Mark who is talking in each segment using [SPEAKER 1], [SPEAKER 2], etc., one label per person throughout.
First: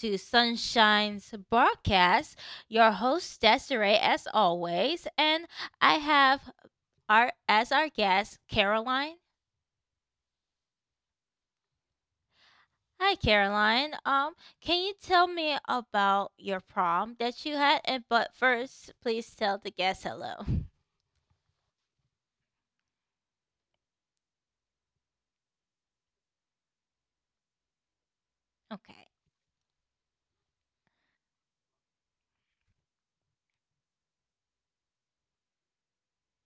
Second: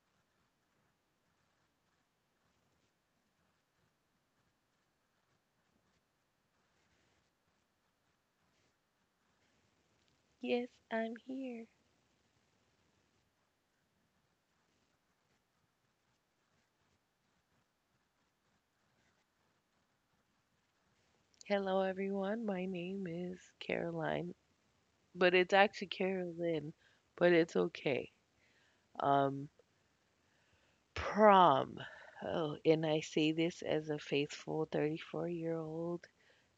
[SPEAKER 1] to Sunshine's broadcast. Your host, Desiree, as always. And I have our guest, Caroline.
[SPEAKER 2] Yes, I'm here.
[SPEAKER 1] Hi, Caroline. Can you tell me about your prom that you had? And but first, please tell the guest hello.
[SPEAKER 2] Hello, everyone. My name is Caroline, but it's actually Carolyn, but it's okay.
[SPEAKER 1] Okay.
[SPEAKER 2] Um, Prom. Oh, and I say this as a faithful 34-year-old.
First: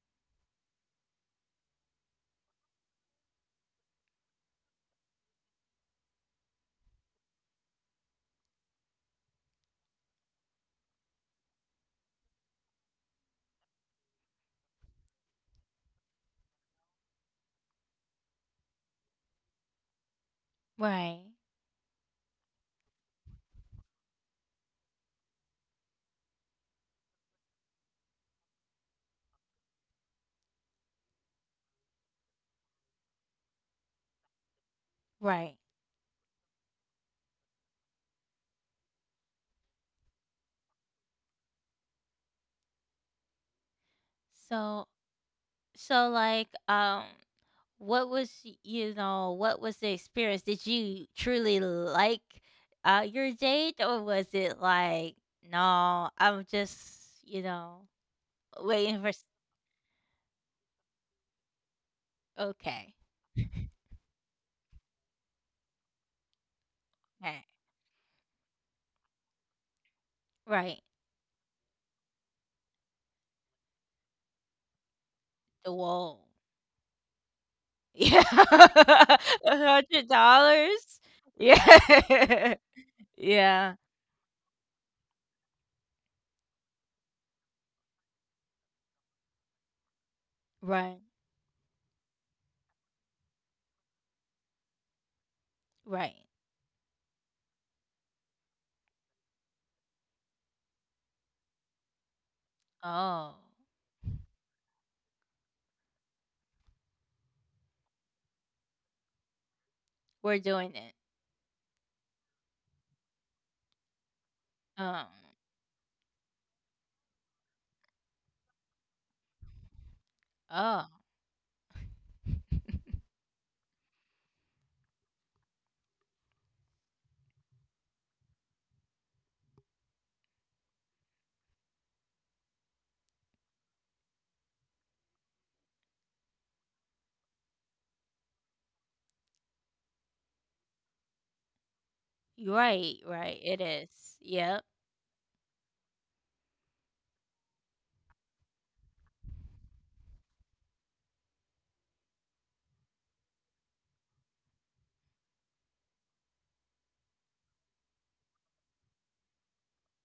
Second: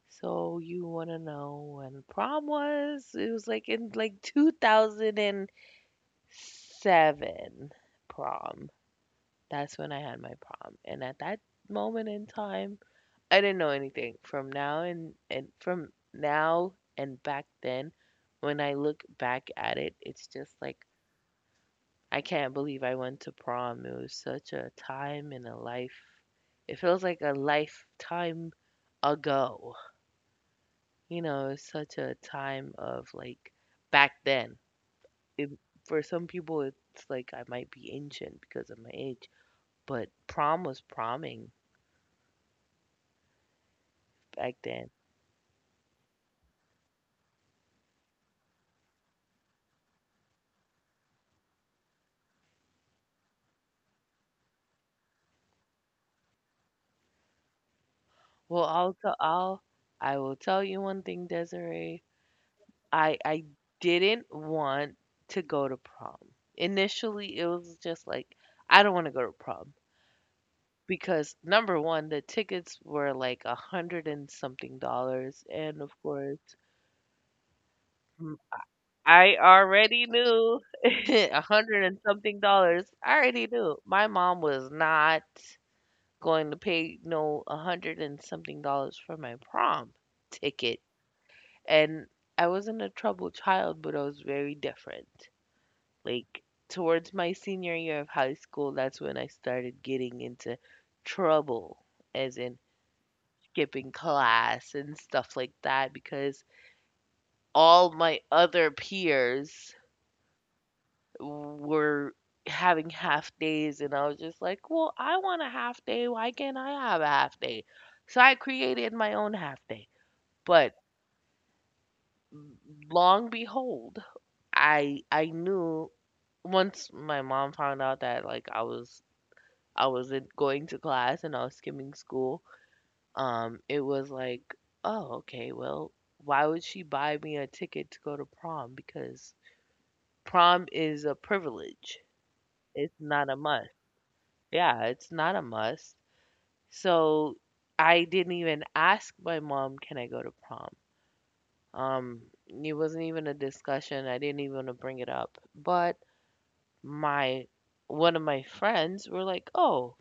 [SPEAKER 2] So you want to know when prom was? It was like in like 2007 prom. That's when I had my prom. And at that moment in time, I didn't know anything from now and from now and back then. When I look back at it, it's just like
[SPEAKER 1] Right.
[SPEAKER 2] I can't believe I went to prom. It was such a time in a life. It feels like a lifetime ago. You know, it's such a time of like back then. It,
[SPEAKER 1] Right.
[SPEAKER 2] for some people, it's like I might be ancient because of my age, but prom was proming back
[SPEAKER 1] So
[SPEAKER 2] then.
[SPEAKER 1] so like, what was the experience? Did you truly like, your date, or was it like, "No, I'm just, you know,
[SPEAKER 2] Well,
[SPEAKER 1] waiting for s"
[SPEAKER 2] I will tell you one thing, Desiree.
[SPEAKER 1] Okay,
[SPEAKER 2] I didn't want to go to prom. Initially,
[SPEAKER 1] right,
[SPEAKER 2] it was just like I don't want to go to prom
[SPEAKER 1] right.
[SPEAKER 2] because number one, the tickets were like a hundred and something dollars,
[SPEAKER 1] The
[SPEAKER 2] and of
[SPEAKER 1] wall.
[SPEAKER 2] course,
[SPEAKER 1] Yeah.
[SPEAKER 2] m- I already knew
[SPEAKER 1] $100?
[SPEAKER 2] a hundred and something
[SPEAKER 1] Yeah.
[SPEAKER 2] dollars. I already
[SPEAKER 1] Yeah.
[SPEAKER 2] knew my mom was not going to pay no a hundred and something dollars for my prom ticket.
[SPEAKER 1] Right,
[SPEAKER 2] And I wasn't a troubled child, but I was very different.
[SPEAKER 1] right.
[SPEAKER 2] Like towards my senior year of high school, that's when I started getting into trouble, as in
[SPEAKER 1] Oh,
[SPEAKER 2] skipping class and stuff like that, because all my other peers
[SPEAKER 1] we're doing it.
[SPEAKER 2] were having half days, and I was just like, well,
[SPEAKER 1] Um,
[SPEAKER 2] I want a half day. Why can't I have a half day? So I created my own half day. But
[SPEAKER 1] oh.
[SPEAKER 2] long behold, I knew once my mom found out that, like, I wasn't going to class and I was skimming school, it was like, "Oh, okay, well, why would she buy me a ticket to go to prom?" Because prom is a privilege.
[SPEAKER 1] Right,
[SPEAKER 2] It's not a
[SPEAKER 1] right, it
[SPEAKER 2] must.
[SPEAKER 1] is. Yep.
[SPEAKER 2] Yeah, it's not a must. So I didn't even ask my mom, "Can I go to prom?" It wasn't even a discussion. I didn't even wanna bring it up. But my one of my friends were like, "Oh,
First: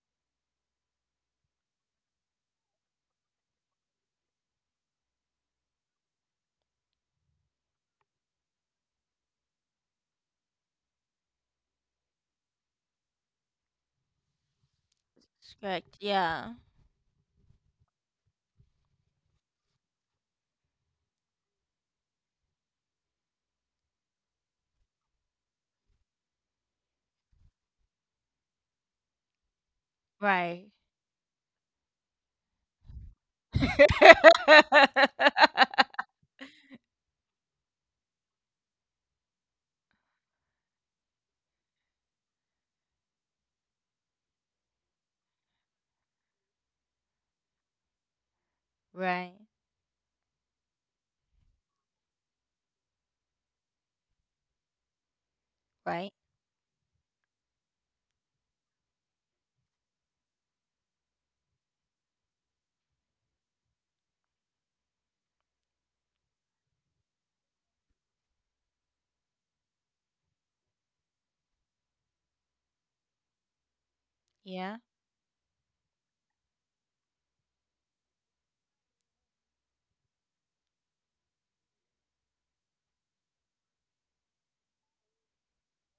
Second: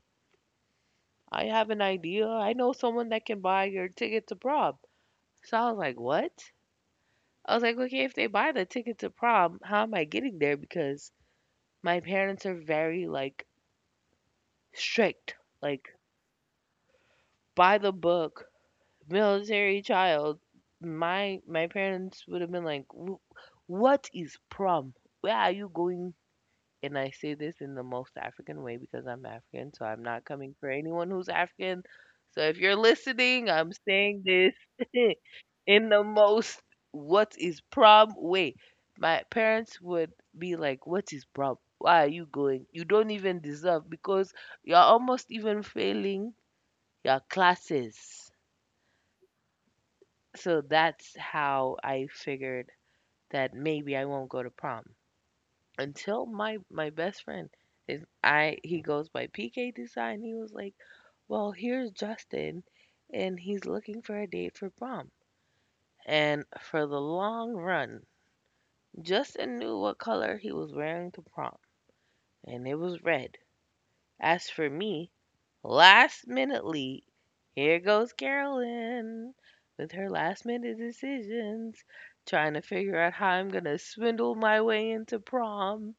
[SPEAKER 2] I have an idea. I know someone that can buy your ticket to prom." So I was like, what? I was like, okay, if they buy the ticket to prom, how am I getting there? Because my parents are very like strict, like
[SPEAKER 1] Correct, yeah.
[SPEAKER 2] by the book, military child. My parents would have been like, What is prom? Where are you going?" And I say this in the most African way because I'm African, so I'm not coming
[SPEAKER 1] Right.
[SPEAKER 2] for anyone who's African. So if you're listening, I'm saying this in the most "what is prom" way. My parents would be like, "What is prom? Why are you going? You don't even deserve because you're almost even failing your classes."
[SPEAKER 1] Right,
[SPEAKER 2] So that's how I figured that maybe I won't go to prom,
[SPEAKER 1] right.
[SPEAKER 2] until my best friend is, I he goes by PK Design. He was like, "Well, here's Justin, and he's looking for a date for prom." And for the long run, Justin knew what color he was wearing to prom, and it was red. As for
[SPEAKER 1] Yeah.
[SPEAKER 2] me, last minutely, here goes Carolyn with her last minute decisions, trying to figure out how I'm gonna swindle my way into prom.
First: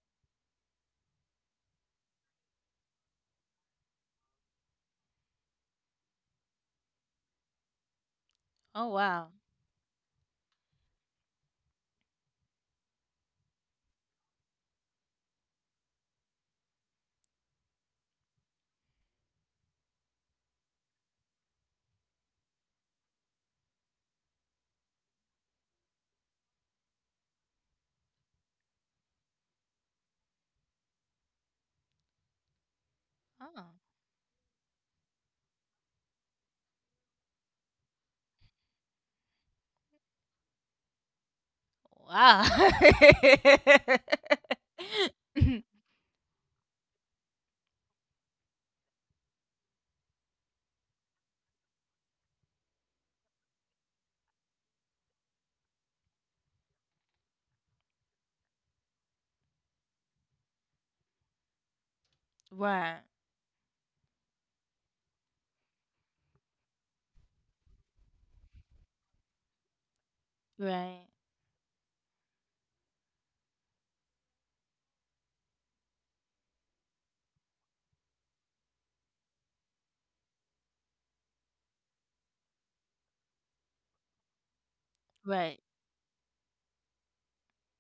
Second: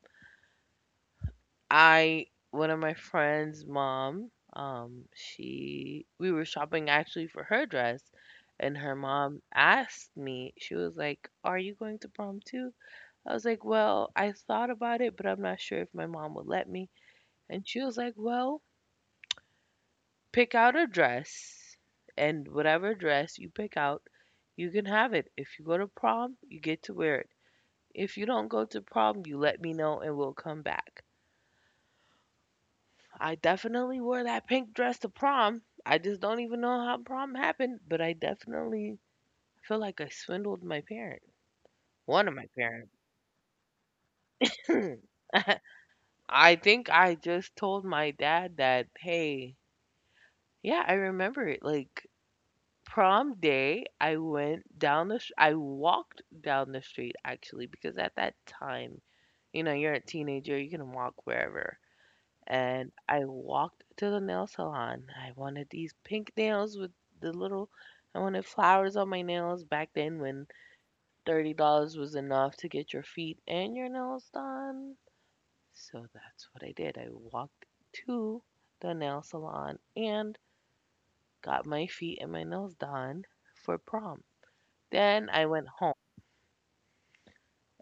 [SPEAKER 2] I One of my friend's mom, she we were shopping actually for her dress, and
[SPEAKER 1] Oh,
[SPEAKER 2] her
[SPEAKER 1] wow.
[SPEAKER 2] mom asked me, she was like, "Are you going to prom too?" I was like, "Well, I thought about it, but I'm not sure if my mom would let me." And she was like, "Well, pick out a dress, and whatever dress you pick out, you can have it. If you go to prom, you get to wear it. If you don't go to prom, you let me know and we'll come back." I
[SPEAKER 1] Oh,
[SPEAKER 2] definitely wore that pink dress to prom. I just don't even know how prom happened, but I definitely feel like I swindled my parent, one of my
[SPEAKER 1] wow.
[SPEAKER 2] parents. I think I just told my dad that, hey, yeah, I remember it. Like prom day, I went down the, I walked down the street actually because at that time, you know, you're a teenager, you can walk wherever. And
[SPEAKER 1] Right,
[SPEAKER 2] I walked to the nail salon. I wanted these pink nails with the little, I wanted flowers on my nails back then when
[SPEAKER 1] right,
[SPEAKER 2] $30 was enough to get your feet and your nails done. So that's what I did. I walked to the nail salon and got my feet and my nails done for prom. Then I
[SPEAKER 1] right,
[SPEAKER 2] went home.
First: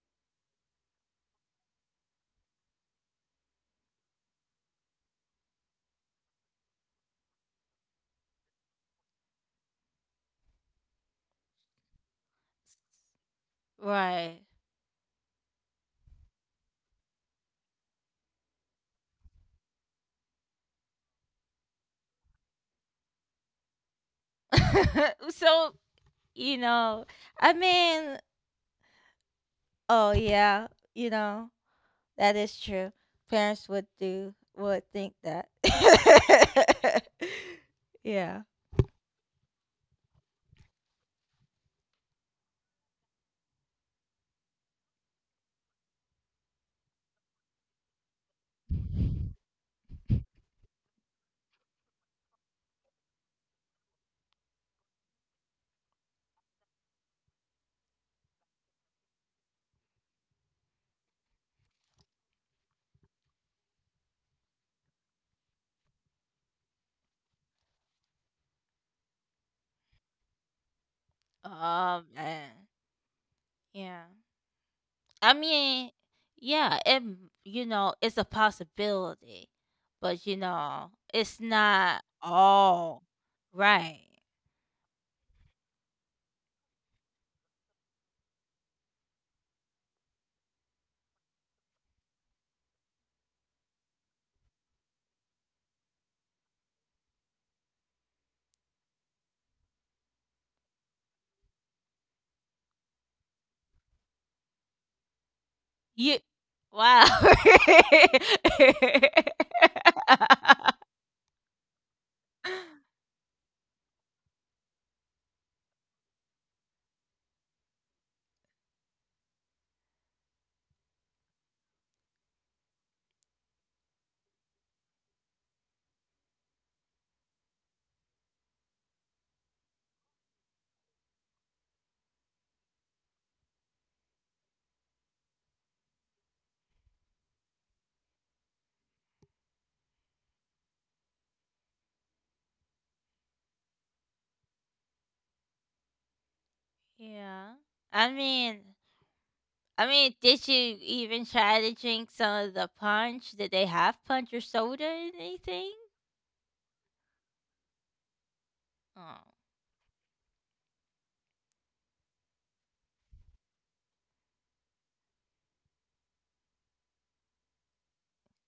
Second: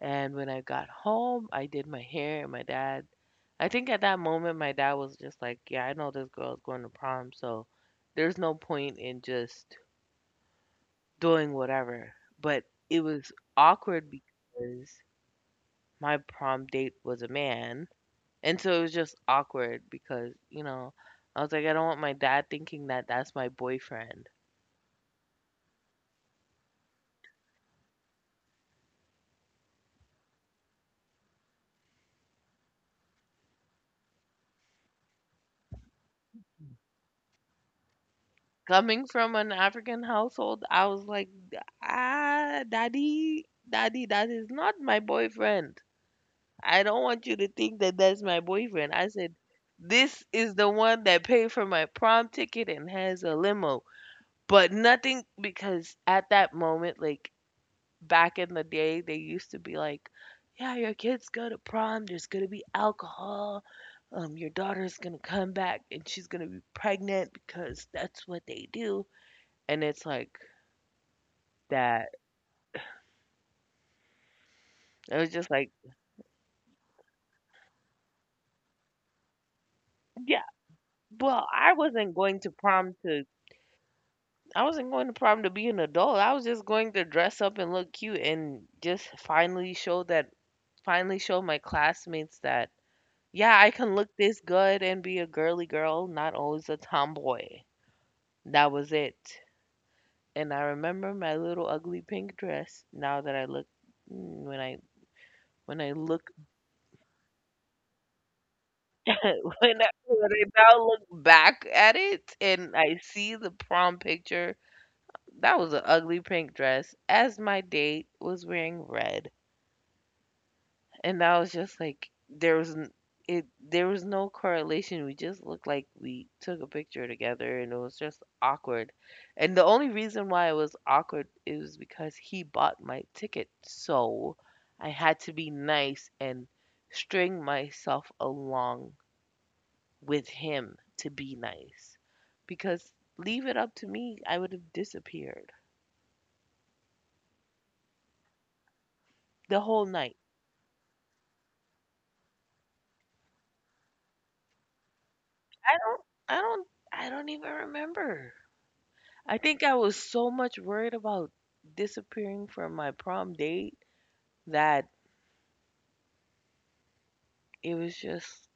[SPEAKER 2] And when I got home, I did my hair, and my dad I think at that moment my dad was just like, "Yeah, I know this girl's going to prom, so there's no point in just doing whatever." But it was awkward
[SPEAKER 1] right.
[SPEAKER 2] because my prom date was a man, and so it was just awkward because, you know, I was like, I don't want my dad thinking that that's my boyfriend.
[SPEAKER 1] So, you know, I mean, oh, yeah, you know, that is true. Parents would do, would think that. Yeah.
[SPEAKER 2] Coming from an African household, I was like, "Ah, daddy, daddy, that is not my boyfriend. I don't want you to think that that's my boyfriend." I said, this is the one that paid for my prom ticket and has a limo. But nothing, because at that moment, like back in the day, they used to be like, yeah, your kids go to prom. There's gonna be alcohol. Your daughter's gonna come back and she's gonna be pregnant because that's what they do. And it's like
[SPEAKER 1] Oh,
[SPEAKER 2] that.
[SPEAKER 1] man. Yeah.
[SPEAKER 2] It was
[SPEAKER 1] I
[SPEAKER 2] just like,
[SPEAKER 1] mean, yeah, it's a possibility, but
[SPEAKER 2] yeah.
[SPEAKER 1] it's
[SPEAKER 2] Well,
[SPEAKER 1] not all. Right.
[SPEAKER 2] I wasn't going to prom to be an adult. I was just going to dress up and look cute and just finally show my classmates that yeah, I can look this good and be a girly girl, not always a tomboy. That was it. And I remember my little ugly pink dress. Now that I mm, when I when I
[SPEAKER 1] You
[SPEAKER 2] look
[SPEAKER 1] Wow.
[SPEAKER 2] when I now look back at it and I see the prom picture, that was an ugly pink dress as my date was wearing red. And I was just like, there was no correlation. We just looked like we took a picture together, and it was just awkward. And the only reason why it was awkward is because he bought my ticket, so I had to be nice and string myself along with him to be nice. Because leave it up to me, I would have disappeared
[SPEAKER 1] Yeah. I mean,
[SPEAKER 2] the whole
[SPEAKER 1] I
[SPEAKER 2] night.
[SPEAKER 1] mean, did you even try to drink some of the punch? Did they have punch or soda or
[SPEAKER 2] I
[SPEAKER 1] anything?
[SPEAKER 2] don't, I don't, I don't even remember.
[SPEAKER 1] Oh.
[SPEAKER 2] I think I was so much worried about disappearing from my prom date that it was just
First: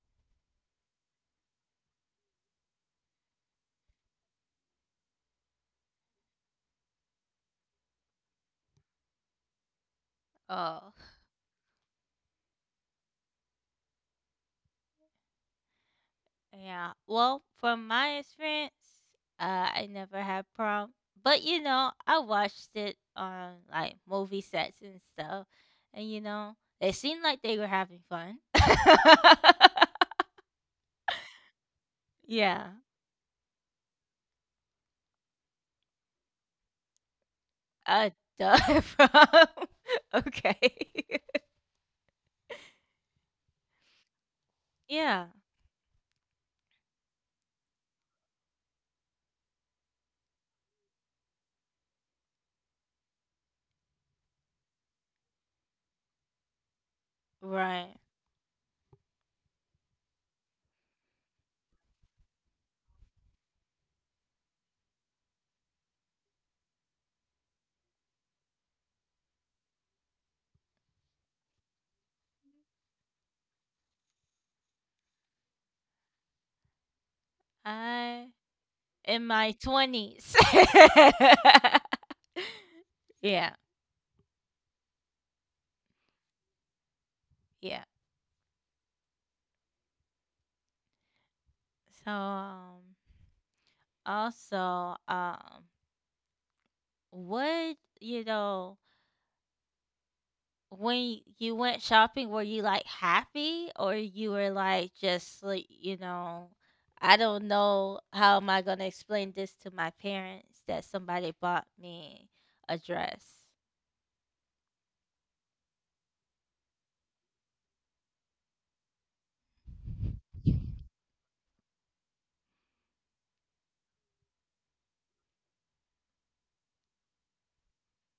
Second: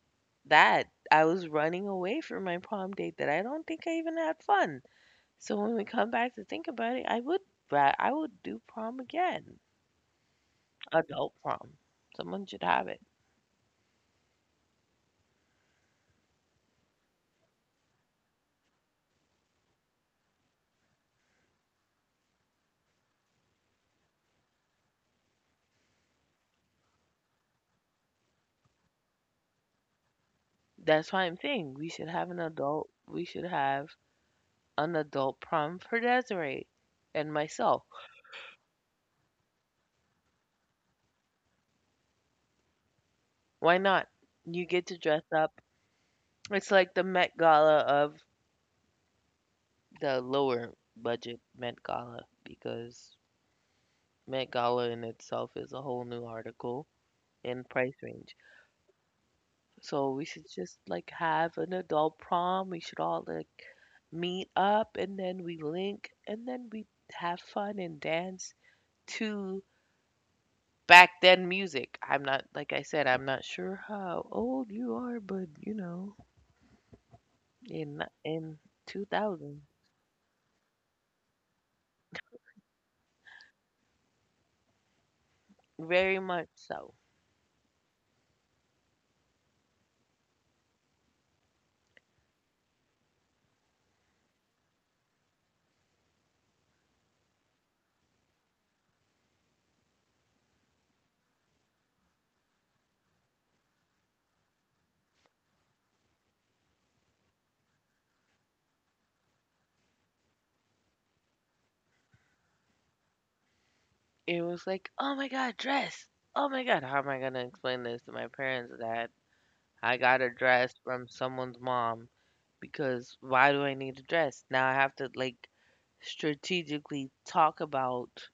[SPEAKER 2] that I was running away from my prom date that I don't think I even had fun. So when we come back to think about it, I would I would do prom again.
[SPEAKER 1] Oh.
[SPEAKER 2] Adult prom. Someone should have it.
[SPEAKER 1] Yeah. Well, from my experience, I never had prom, but I watched it on like movie sets and stuff, and it seemed like they were having fun.
[SPEAKER 2] That's why I'm saying
[SPEAKER 1] Yeah.
[SPEAKER 2] we should have an adult prom for Desiree and myself.
[SPEAKER 1] I duh prom. Okay.
[SPEAKER 2] Why not? You get to
[SPEAKER 1] Yeah.
[SPEAKER 2] dress up. It's like the Met Gala of the lower budget Met Gala, because Met Gala in itself is a whole new article in
[SPEAKER 1] Right.
[SPEAKER 2] price range. So we should just like have an adult prom. We should all like meet up and then we link and then we have fun and dance to back then music. I'm not like I said, I'm not sure how old you are, but you know, in
[SPEAKER 1] I
[SPEAKER 2] in
[SPEAKER 1] In my
[SPEAKER 2] 2000,
[SPEAKER 1] twenties. Yeah.
[SPEAKER 2] very much so.
[SPEAKER 1] Yeah. So also. What, when you went shopping, were you like happy, or you were like just like, I don't know how am I gonna explain this to my parents that somebody bought me a dress?
[SPEAKER 2] It was like, "Oh my god, dress! Oh my god, how am I gonna explain this to my parents that I got a dress from someone's mom? Because why do I need a dress?" Now I have to like strategically talk about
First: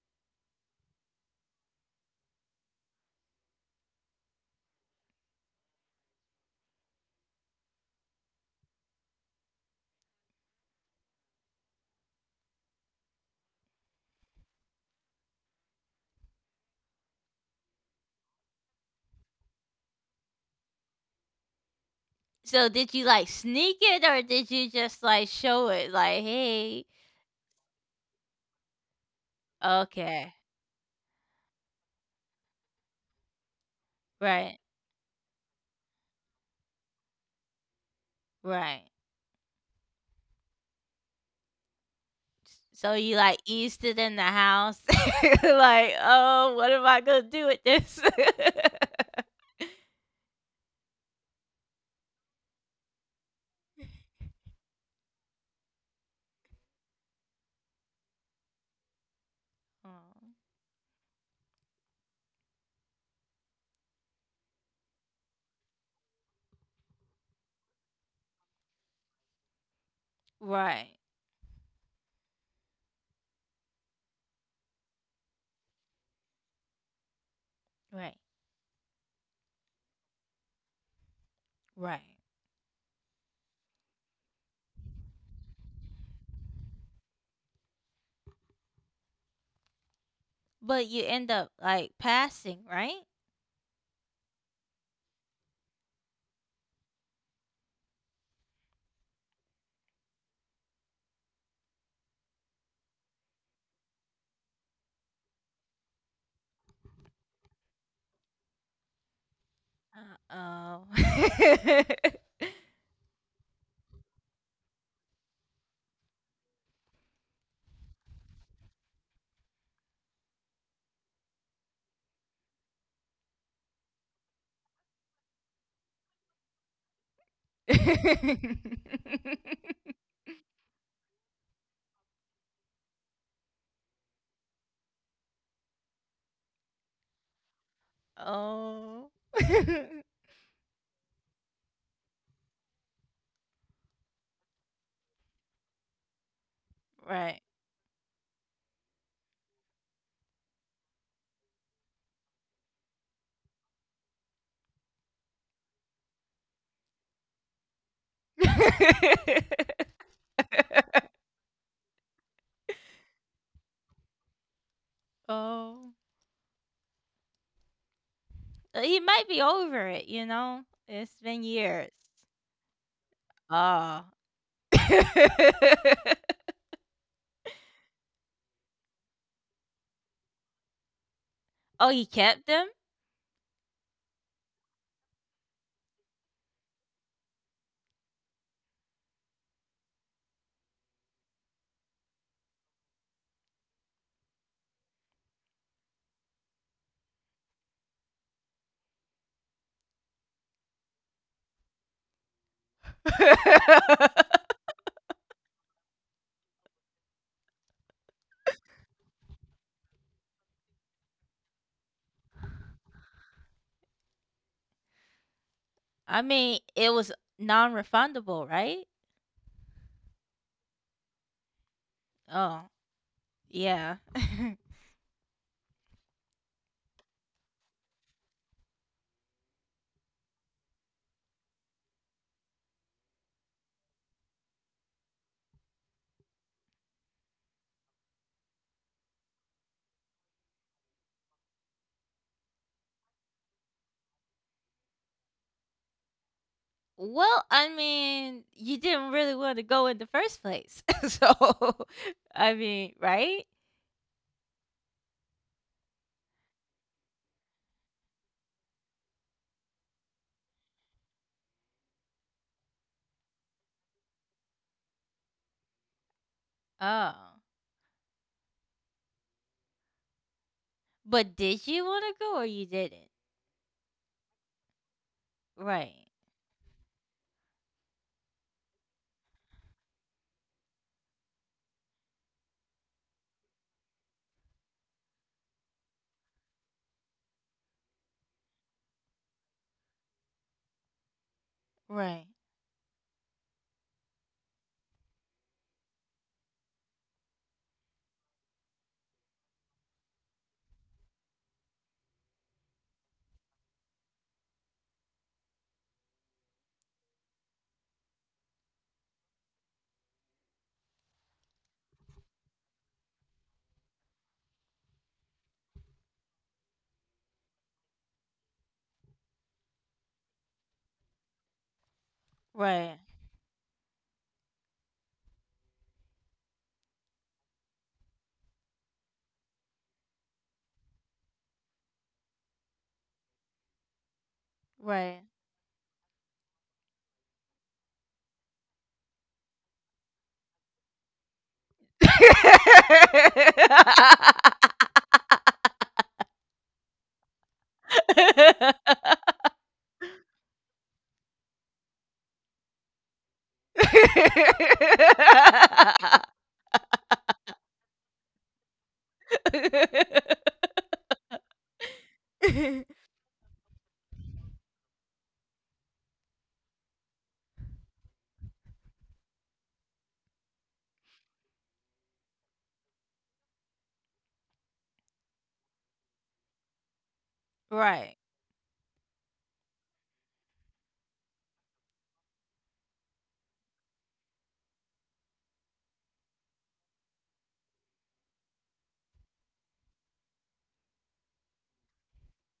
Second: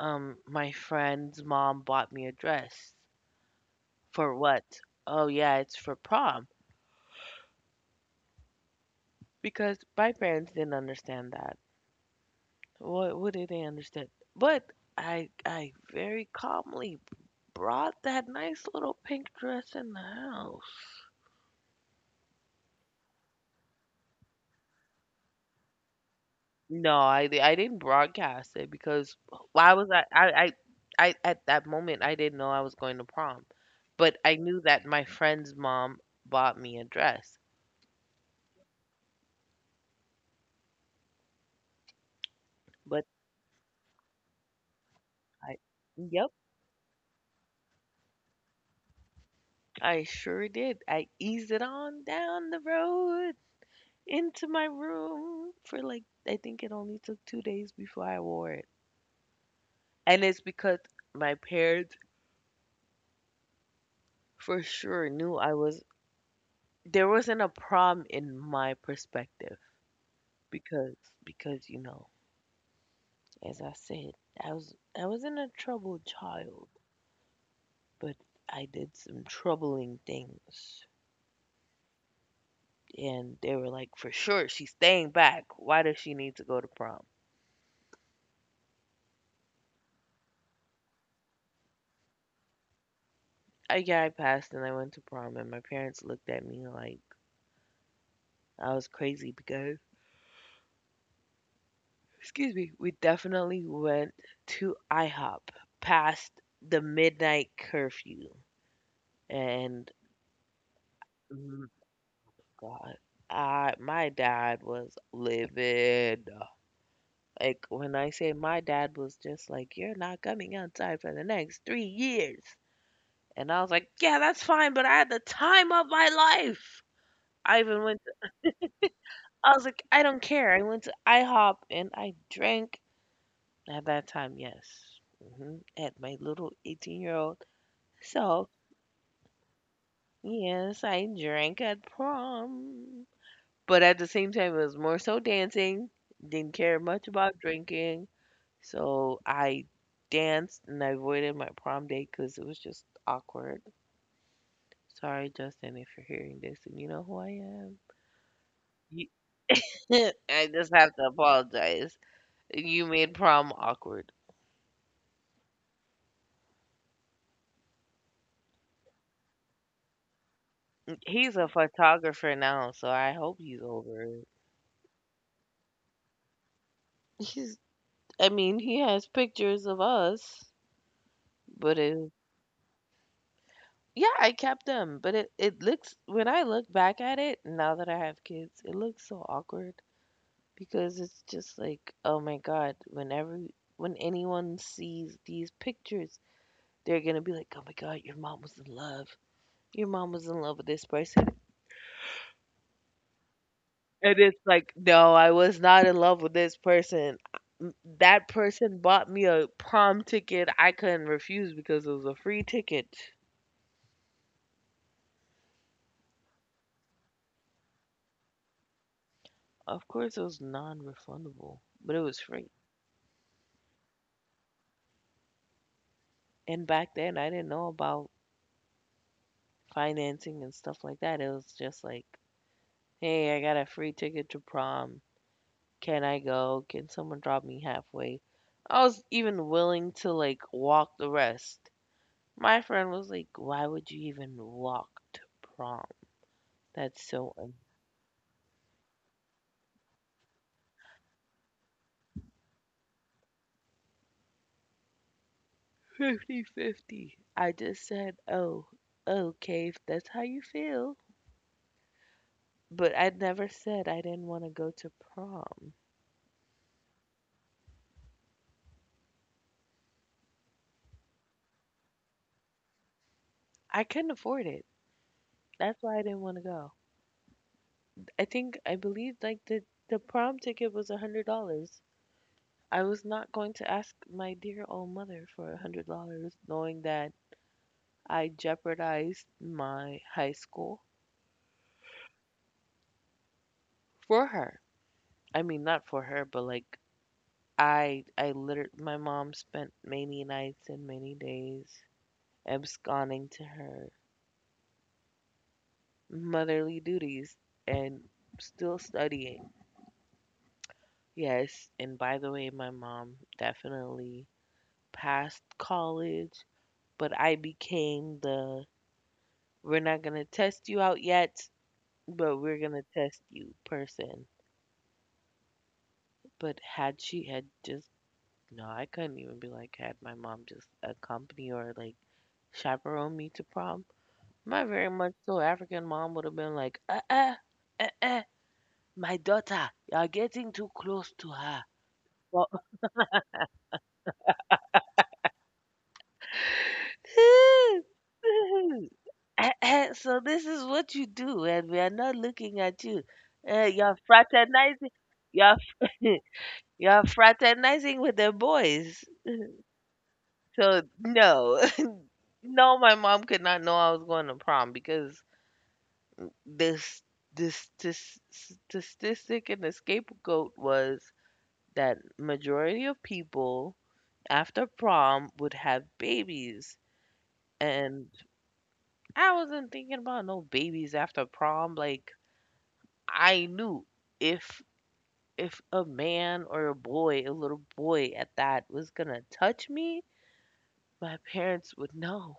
[SPEAKER 2] my friend's mom bought me a dress. For what? Oh yeah, it's for prom. Because my parents didn't understand that. What did they understand? But I very calmly brought that nice little pink dress in the house.
[SPEAKER 1] So did you like sneak it, or did you just like show it like, hey,
[SPEAKER 2] No, I didn't broadcast it because why was
[SPEAKER 1] okay,
[SPEAKER 2] I at that moment I didn't know I was going to prom, but I
[SPEAKER 1] right,
[SPEAKER 2] knew that my friend's mom bought me a dress.
[SPEAKER 1] right. So you,
[SPEAKER 2] But
[SPEAKER 1] like, eased it in the house?
[SPEAKER 2] I,
[SPEAKER 1] Like,
[SPEAKER 2] yep,
[SPEAKER 1] "Oh, what am I gonna do with this?"
[SPEAKER 2] I sure did. I eased it on down the road into my room for like I think it only took 2 days before I wore it,
[SPEAKER 1] Aw.
[SPEAKER 2] and it's because my parents for sure knew I was. There wasn't a prom in my perspective
[SPEAKER 1] Right.
[SPEAKER 2] because you know, as I said, I was I wasn't a troubled child,
[SPEAKER 1] Right.
[SPEAKER 2] but I did some troubling things.
[SPEAKER 1] Right.
[SPEAKER 2] And they were like, for sure, she's staying back. Why does she need to go to prom?
[SPEAKER 1] But you end up, like, passing, right?
[SPEAKER 2] I yeah, I passed and I went to prom, and my parents looked at me like I was crazy because, excuse me, we definitely went to IHOP past the midnight curfew, and
[SPEAKER 1] Uh-oh.
[SPEAKER 2] mm, God, I my dad was livid. Like when I say my dad was just like, "You're not coming outside for the next 3 years," and I was like, "Yeah, that's fine," but I had the time of my life. I even went. I was like, "I don't care." I went to IHOP and I drank at that time. Yes, at my little 18-year-old. So
[SPEAKER 1] Oh. Oh.
[SPEAKER 2] yes, I drank at prom, but at the same time, it was more so dancing. Didn't care much
[SPEAKER 1] Right.
[SPEAKER 2] about drinking. So I danced and I avoided my prom date because it was just awkward. Sorry, Justin, if you're hearing this and you know who I am. You- I just have to apologize. You made prom awkward.
[SPEAKER 1] Oh. He might be over it, you know? It's been
[SPEAKER 2] He's a
[SPEAKER 1] years.
[SPEAKER 2] photographer now, so I hope he's
[SPEAKER 1] Oh.
[SPEAKER 2] over it. He's, I mean, he has pictures of us, but
[SPEAKER 1] Oh, you kept them?
[SPEAKER 2] yeah, I kept them. But it looks, when I look back at it, now that I have kids, it looks so awkward, because it's just like, oh my God, when anyone sees these pictures, they're gonna be like, oh my God, your mom was in love. Your mom was in love with this person. And it's like, no, I was not in love with this person. M- That person bought me a prom ticket I couldn't refuse because it was a free ticket.
[SPEAKER 1] I mean, it was non-refundable, right?
[SPEAKER 2] Of course, it was non-refundable, but it was free.
[SPEAKER 1] Oh, yeah.
[SPEAKER 2] And back then, I didn't know about financing and stuff like that. It was just like, hey, I got a free ticket to prom. Can I go? Can someone drop me halfway? I was even willing to like walk the rest. My friend was like, "Why would you even walk to prom? That's
[SPEAKER 1] Well,
[SPEAKER 2] so un—"
[SPEAKER 1] I mean, you didn't really want to go in the first place. So, I mean, right?
[SPEAKER 2] 50 50. I just said, "Oh, okay, if that's how you feel." But I never said I didn't want to go to prom.
[SPEAKER 1] Oh. But did you want to go, or you didn't?
[SPEAKER 2] I couldn't afford it.
[SPEAKER 1] Right.
[SPEAKER 2] That's why I didn't want to go. I think I believe like the prom ticket was $100. I was not going to ask my dear old mother for $100, knowing that I jeopardized my high school
[SPEAKER 1] Right.
[SPEAKER 2] for her. I mean, not for her, but like I literally, my mom spent many nights and many days absconding to her motherly duties and still studying. Yes, and by the way, my mom definitely passed college, but I became the "we're not gonna test you out yet, but we're
[SPEAKER 1] Right.
[SPEAKER 2] gonna test you" person. But had she had just no, I couldn't even be like had my mom just accompany or like chaperone me to prom. My very
[SPEAKER 1] Right.
[SPEAKER 2] much so African mom would have been like, "Uh uh uh, my daughter, you're getting too close to her. Well, eh, eh, so this is what you do, and we are not looking at you. You're fraternizing. You're you're fraternizing with the boys." So no, no, my mom could not know I was going to prom because this this statistic and the scapegoat was that majority of people after prom would have babies,
[SPEAKER 1] Right,
[SPEAKER 2] and I wasn't thinking about no babies after prom. Like I knew if if a man or a boy, a little boy at that, was gonna touch me, my parents would know.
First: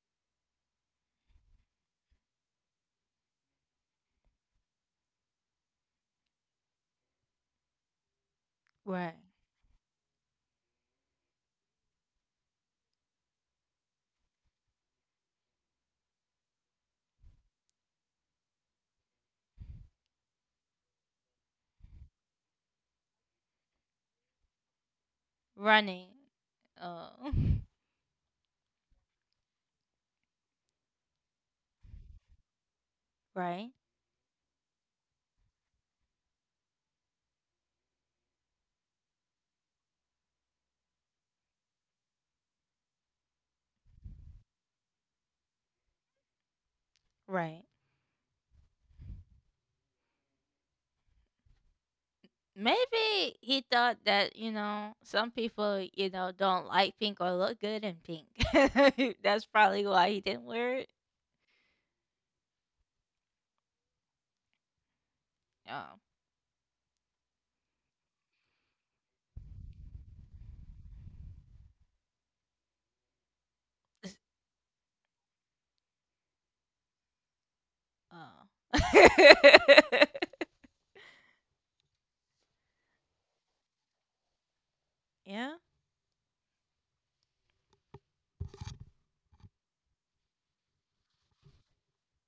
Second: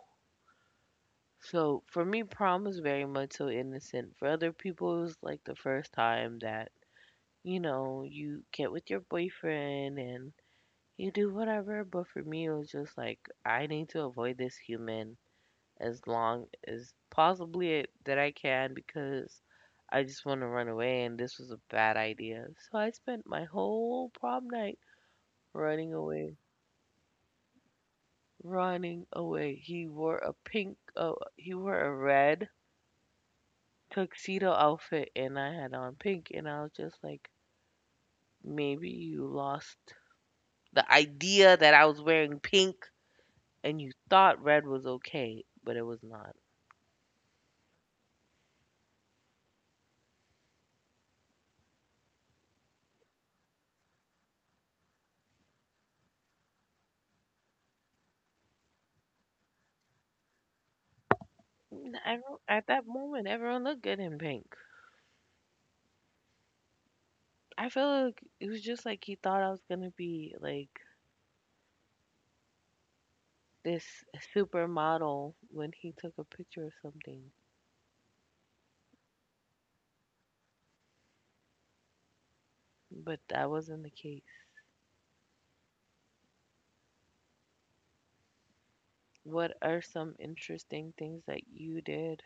[SPEAKER 2] So for me, prom was very much so innocent. For other people, it was like the first time that, you know, you get with your
[SPEAKER 1] right.
[SPEAKER 2] boyfriend and you do whatever. But for me, it was just like, I need to avoid this human as long as possibly it, that I can because I just want to run away and this was a bad idea. So I spent my whole prom night running
[SPEAKER 1] Running.
[SPEAKER 2] away,
[SPEAKER 1] Uh,
[SPEAKER 2] running away. He wore a pink, he wore a red
[SPEAKER 1] right,
[SPEAKER 2] tuxedo outfit and I had on pink, and I was just like, maybe you lost the idea that I was wearing pink and you thought red was okay, but it was not.
[SPEAKER 1] right. Maybe he thought that, some people, don't like pink or look good in pink. That's probably why he didn't wear it.
[SPEAKER 2] I don't, at that moment, everyone looked good in pink.
[SPEAKER 1] Um,
[SPEAKER 2] I feel like it was just like he thought I was gonna be like this supermodel when he took a picture of something,
[SPEAKER 1] uh.
[SPEAKER 2] but that wasn't the case.
[SPEAKER 1] Yeah.
[SPEAKER 2] What are some interesting things that you did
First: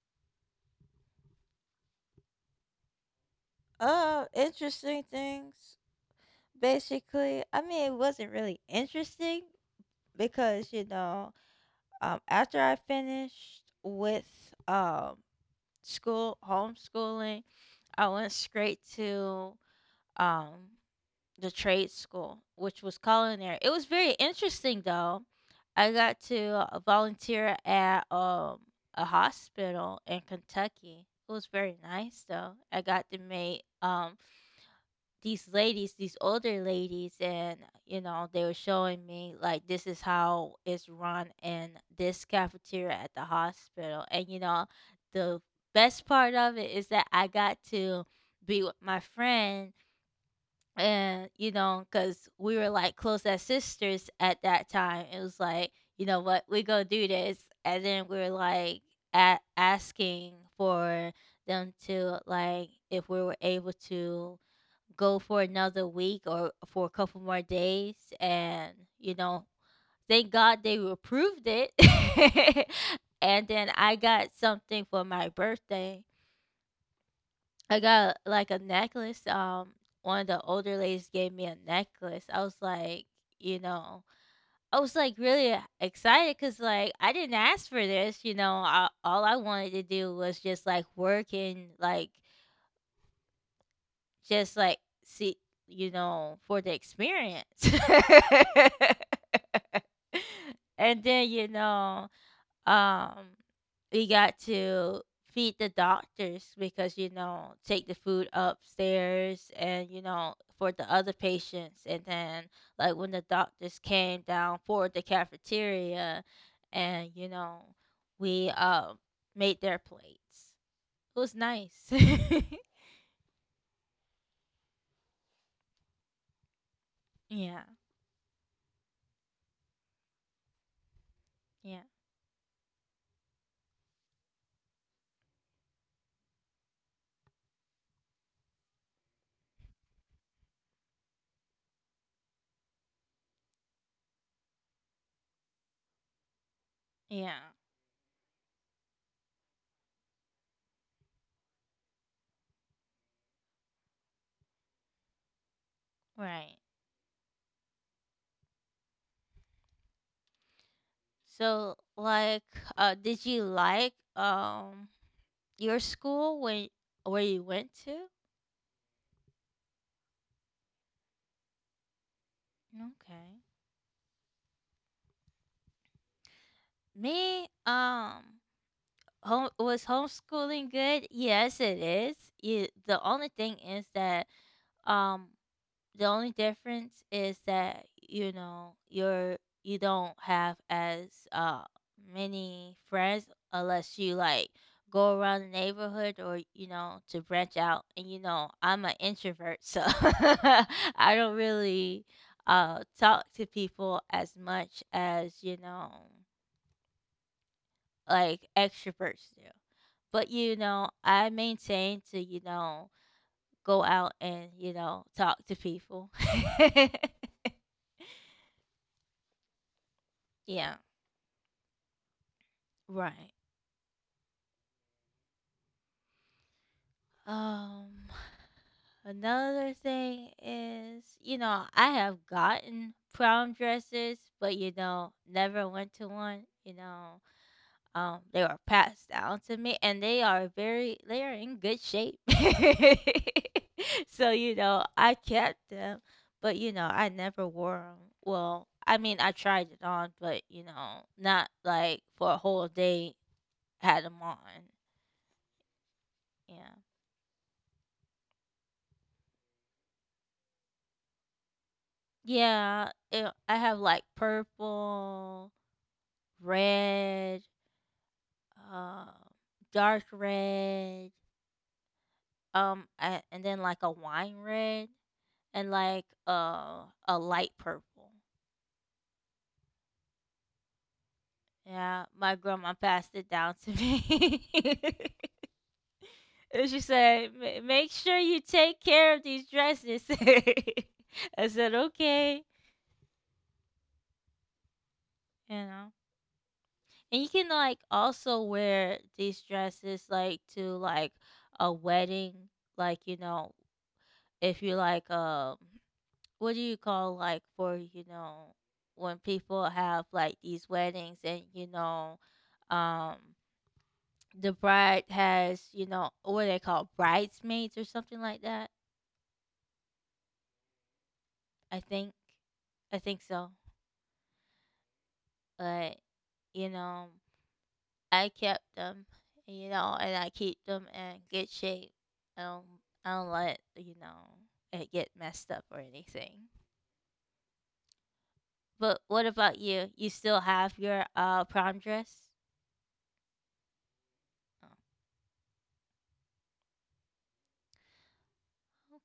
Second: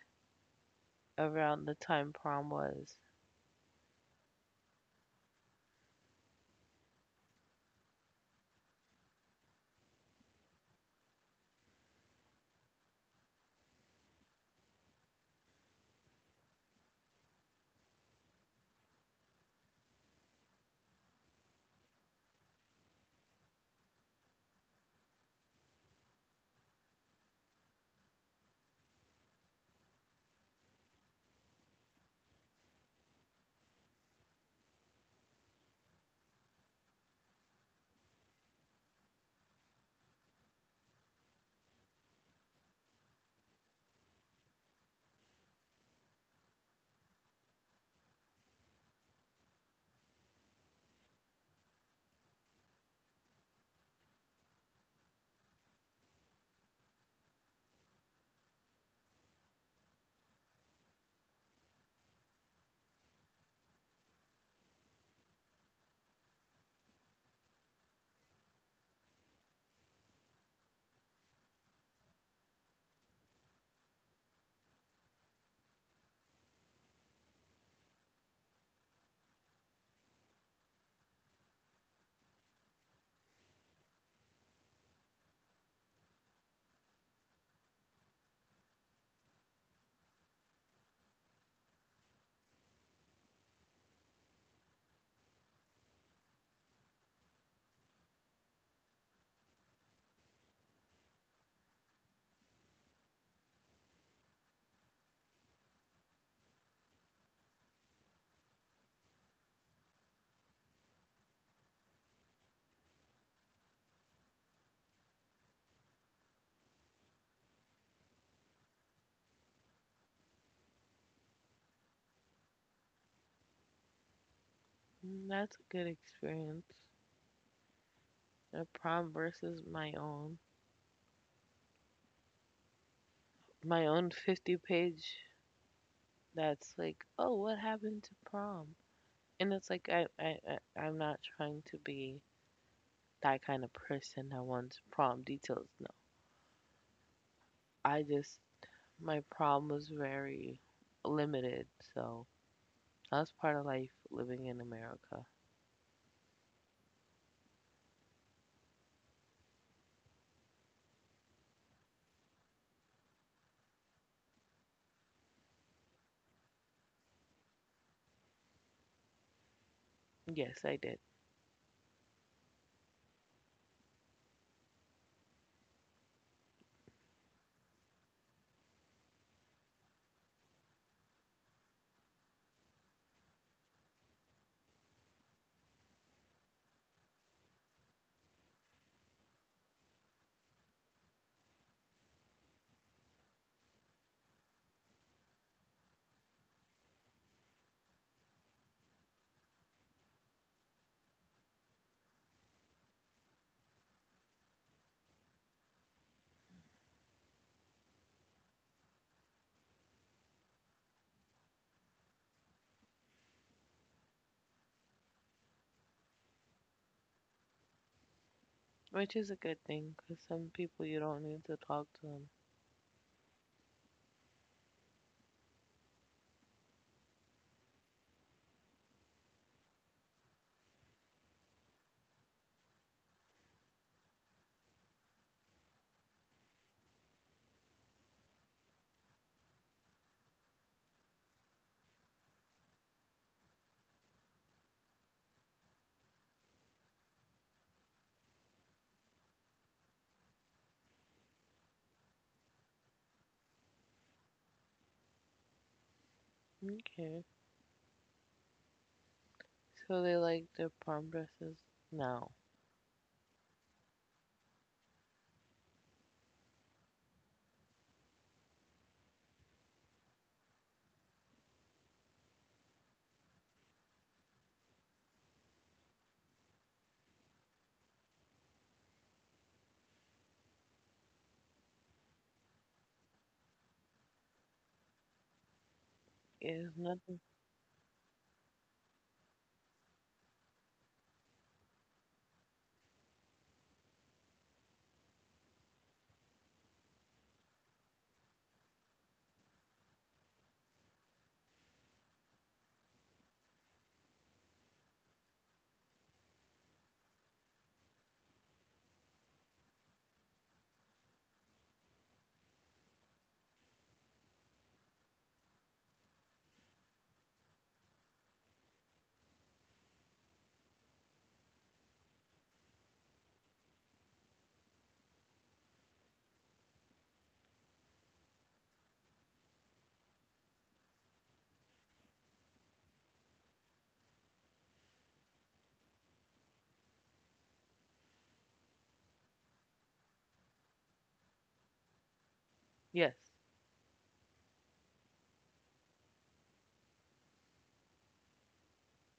[SPEAKER 2] around the time prom was?
[SPEAKER 1] Interesting things. Basically, I mean, it wasn't really interesting because after I finished with um school homeschooling, I went straight to um the trade school, which was culinary. It was very interesting though. I got to volunteer at a hospital in Kentucky. It was very nice though. I got to make these ladies, these older ladies, and they were showing me like this is how it's run in this cafeteria at the hospital. And the best part of it is that I got to be with my friend, and because we were like close as sisters at that time. It was like, you know what, we gonna do this, and then we were like asking for them to like if we were able to go for another week or for a couple more days, and you know thank God they approved it. And then I got something for my birthday. I got like a necklace. One of the older ladies gave me a necklace. I was like you know i was like really excited because like I didn't ask for this. All I wanted to do was just like work and like just like see, for the experience. And then, um, we got to feed the doctors because, take the food upstairs, and, for the other patients. And then, like, when the doctors came down for the cafeteria, and, we made their plates. It was nice.
[SPEAKER 2] Mm, that's a good experience.
[SPEAKER 1] Yeah.
[SPEAKER 2] A prom versus my own.
[SPEAKER 1] Yeah.
[SPEAKER 2] My own 50-page that's like, oh, what happened to prom? And it's like, I'm not trying to be that kind of person that wants prom details. No.
[SPEAKER 1] Yeah.
[SPEAKER 2] I just, my prom was very limited. So that's part of life living in America.
[SPEAKER 1] Right. So like did you like your school when where you went to?
[SPEAKER 2] Yes, I did.
[SPEAKER 1] Okay. Me home was homeschooling good? Yes, it is. The only thing is that um the only difference is that, you don't have as many friends unless you like go around the neighborhood or to branch out, and I'm an introvert, so I don't really talk to people as much as like extroverts do, but I maintain to go out and talk to people.
[SPEAKER 2] Which is a good thing because some
[SPEAKER 1] Yeah.
[SPEAKER 2] people you don't need to talk to them.
[SPEAKER 1] Right. Um Another thing is, I have gotten prom dresses, but never went to one. They were passed down to me, and they are in good shape. So, I kept them, but I never wore them. Well, I mean, I tried it on, but not like for a whole day had them on. Yeah.
[SPEAKER 2] Okay. So they like their prom dresses? No.
[SPEAKER 1] Yeah, I have like purple, red, um, dark red, and then like a wine red, and like a light purple. Yeah, my grandma passed it down to me. And
[SPEAKER 2] Is
[SPEAKER 1] she
[SPEAKER 2] nothing.
[SPEAKER 1] said, Make sure you take care of these dresses." I said, "Okay," you know. And you can like also wear these dresses like to like a wedding, like if you like what do you call like for, when people have like these weddings, and um the bride has, what they call bridesmaids or something like that. I think I think so. But you know I kept them, and I keep them in good shape. I don't, I don't let you know it get messed up or anything. But what about you? You still have your prom dress?
[SPEAKER 2] Yes.
[SPEAKER 1] Oh,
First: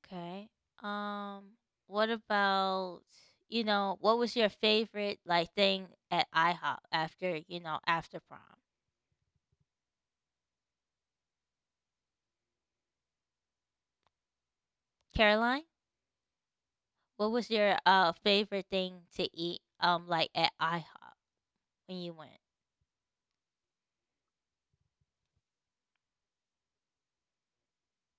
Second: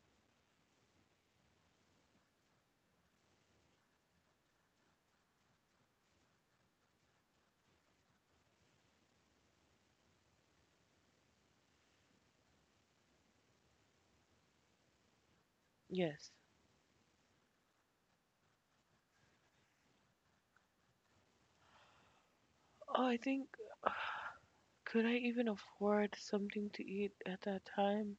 [SPEAKER 1] okay. Um, what about what was your favorite like thing at IHOP after after prom? Caroline,
[SPEAKER 2] Yes.
[SPEAKER 1] what was your favorite thing to eat like at IHOP when you went?
[SPEAKER 2] Oh, I think could I even afford something to eat at that time?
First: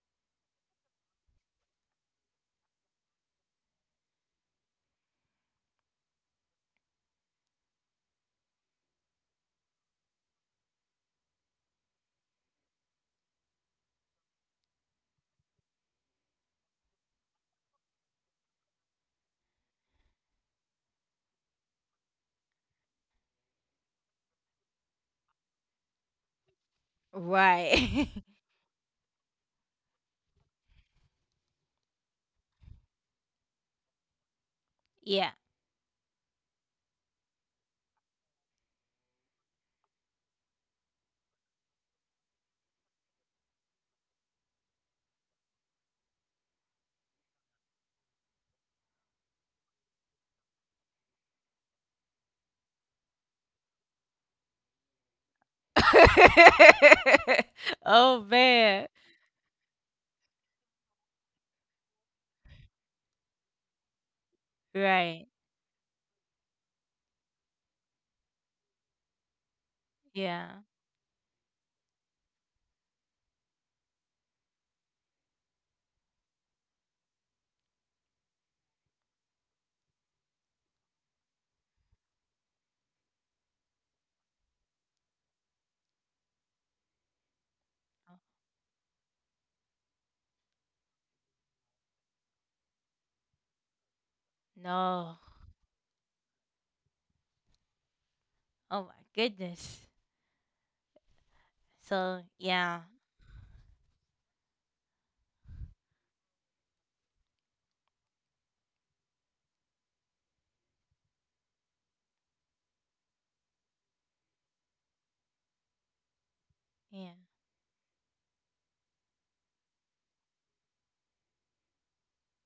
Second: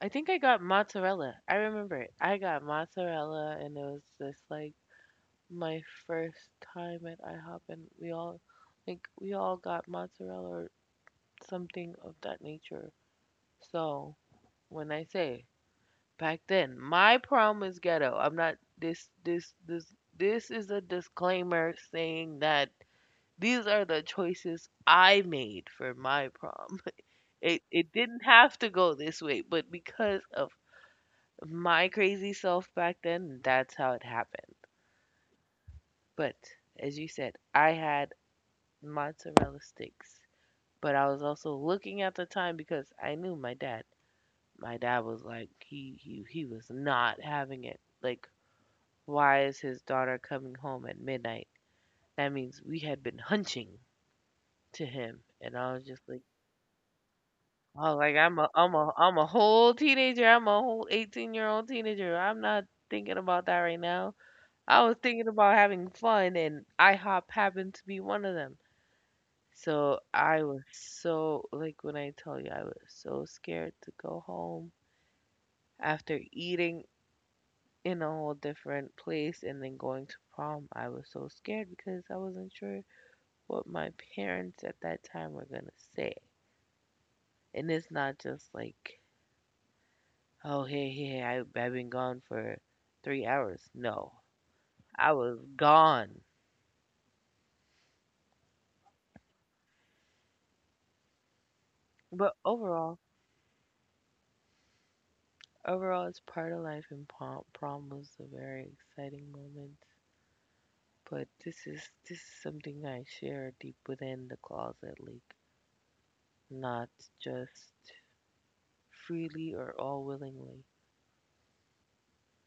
[SPEAKER 2] I think I got mozzarella. I remember it. I got mozzarella, and it was just like my first time at IHOP, and we all like we all got mozzarella or something of that nature. So when I say back then, my prom was ghetto. I'm not this is a disclaimer saying that these are the choices I made for my prom. It
[SPEAKER 1] Right.
[SPEAKER 2] didn't have to go this way, but because of my crazy self back then, that's how it happened.
[SPEAKER 1] Yeah.
[SPEAKER 2] But as you said, I had mozzarella sticks, but I was also looking at the time because I knew my dad. My dad was like he was not having it. Like why is his daughter coming home at midnight? That means we had been hunching to him, and I was just like, oh, like
[SPEAKER 1] Oh
[SPEAKER 2] I'm a I'm
[SPEAKER 1] man.
[SPEAKER 2] a I'm a whole teenager. I'm a whole 18-year-old teenager. I'm not thinking about that right now. I was
[SPEAKER 1] Right.
[SPEAKER 2] thinking about having fun, and IHOP happened to be one of them. So
[SPEAKER 1] Yeah.
[SPEAKER 2] I was so like when I tell you I was so scared to go home after eating in a whole different place and then going to prom. I was so scared because I wasn't sure what my parents at that time were gonna say. And it's
[SPEAKER 1] Oh,
[SPEAKER 2] not just like, oh, hey, I've been gone for 3 hours. No, I
[SPEAKER 1] no.
[SPEAKER 2] was gone.
[SPEAKER 1] Oh my goodness. So
[SPEAKER 2] But
[SPEAKER 1] yeah.
[SPEAKER 2] overall, overall, it's part of life, and prom was a very exciting moment. But this is something I share deep within the closet, like not
[SPEAKER 1] Yeah.
[SPEAKER 2] just freely or all willingly.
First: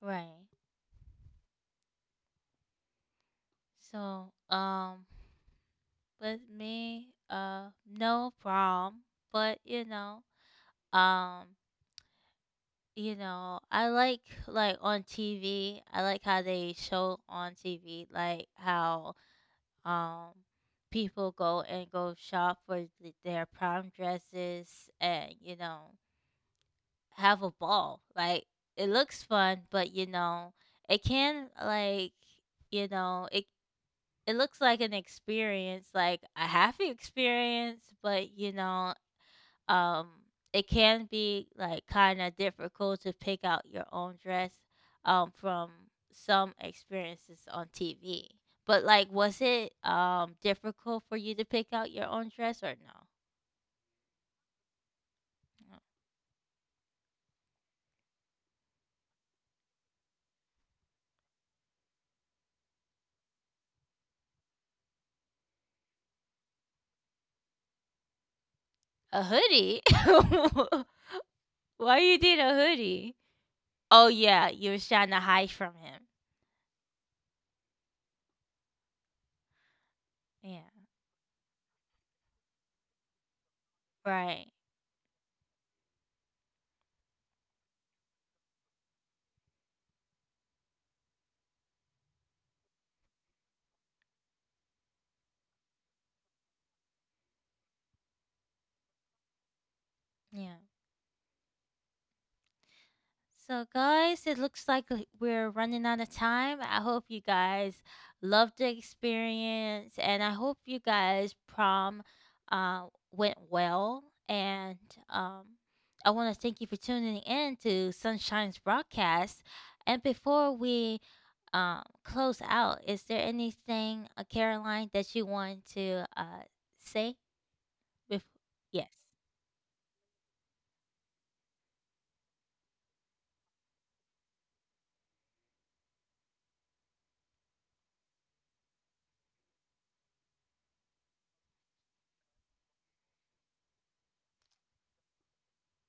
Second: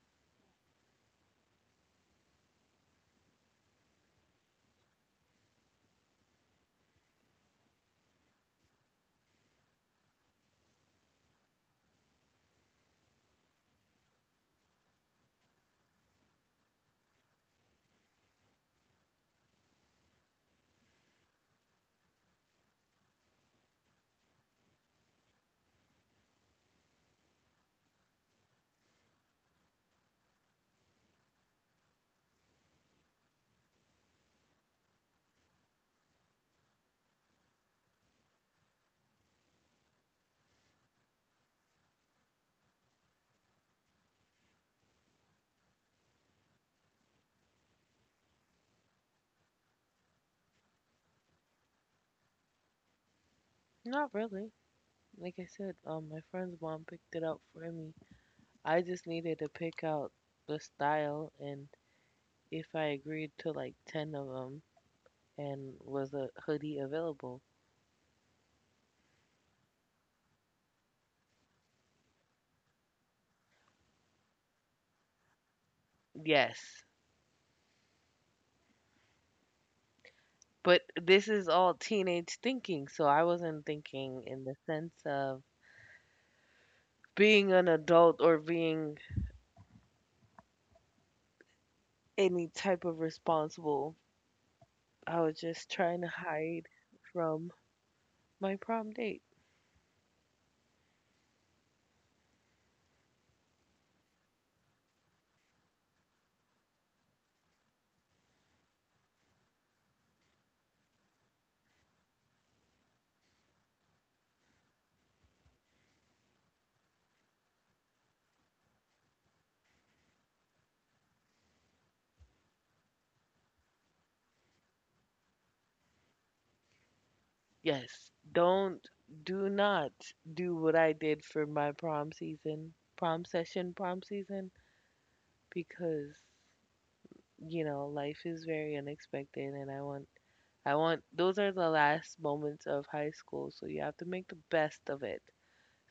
[SPEAKER 1] Right. So with me, no problem. But um, I like on TV, I like how they show on TV like how. Um, People go and go shop for their prom dresses, and, have a ball. Like, it looks fun, but, it can, like, you know, it, it looks like an experience, like a happy experience, but, um it can be like kind of difficult to pick out your own dress from some experiences on TV. But like was it difficult for you to pick out your own dress or no?
[SPEAKER 2] Not really. Like I said,
[SPEAKER 1] No.
[SPEAKER 2] my friend's mom picked it out for me. I just needed to pick out the style, and if I agreed to like ten of 'em. And was a hoodie available?
[SPEAKER 1] A hoodie? Why you did a hoodie? Oh yeah, you was trying to hide from him.
[SPEAKER 2] Yes.
[SPEAKER 1] Yeah.
[SPEAKER 2] But this is all teenage thinking, so I wasn't thinking in
[SPEAKER 1] Right.
[SPEAKER 2] the sense of being an adult or being any type of responsible. I was just trying to hide from my prom date.
[SPEAKER 1] Yeah. So, guys, it looks like we're running out of time. I hope you guys loved the experience, and I hope you guys prom went well. And um, I want to thank you for tuning in to Sunshine's broadcast. And before we close out, is there anything, Caroline, that you want to say?
[SPEAKER 2] Yes,
[SPEAKER 1] Bef-
[SPEAKER 2] don't,
[SPEAKER 1] yes.
[SPEAKER 2] do not do what I did for my prom season, because, you know, life is very unexpected and I want those are the last moments of high school, so you have to make the best of it.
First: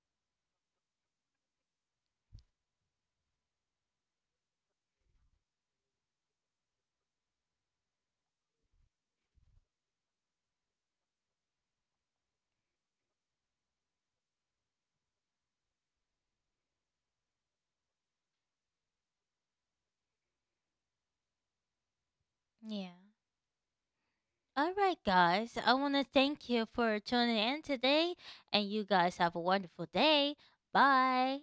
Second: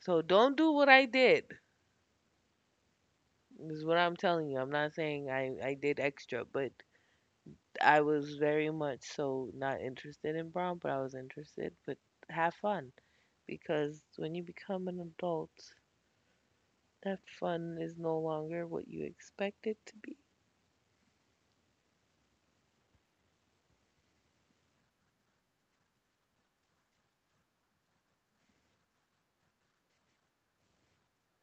[SPEAKER 2] So don't do what I did. Is what I'm telling you. I'm not saying I did extra, but I was very much so not interested in prom, but I was interested. But have fun because when you become an adult, that fun is no longer what you expect it to be.
[SPEAKER 1] Yeah. All right, guys. I want to thank you for tuning in today, and you guys have a wonderful day. Bye.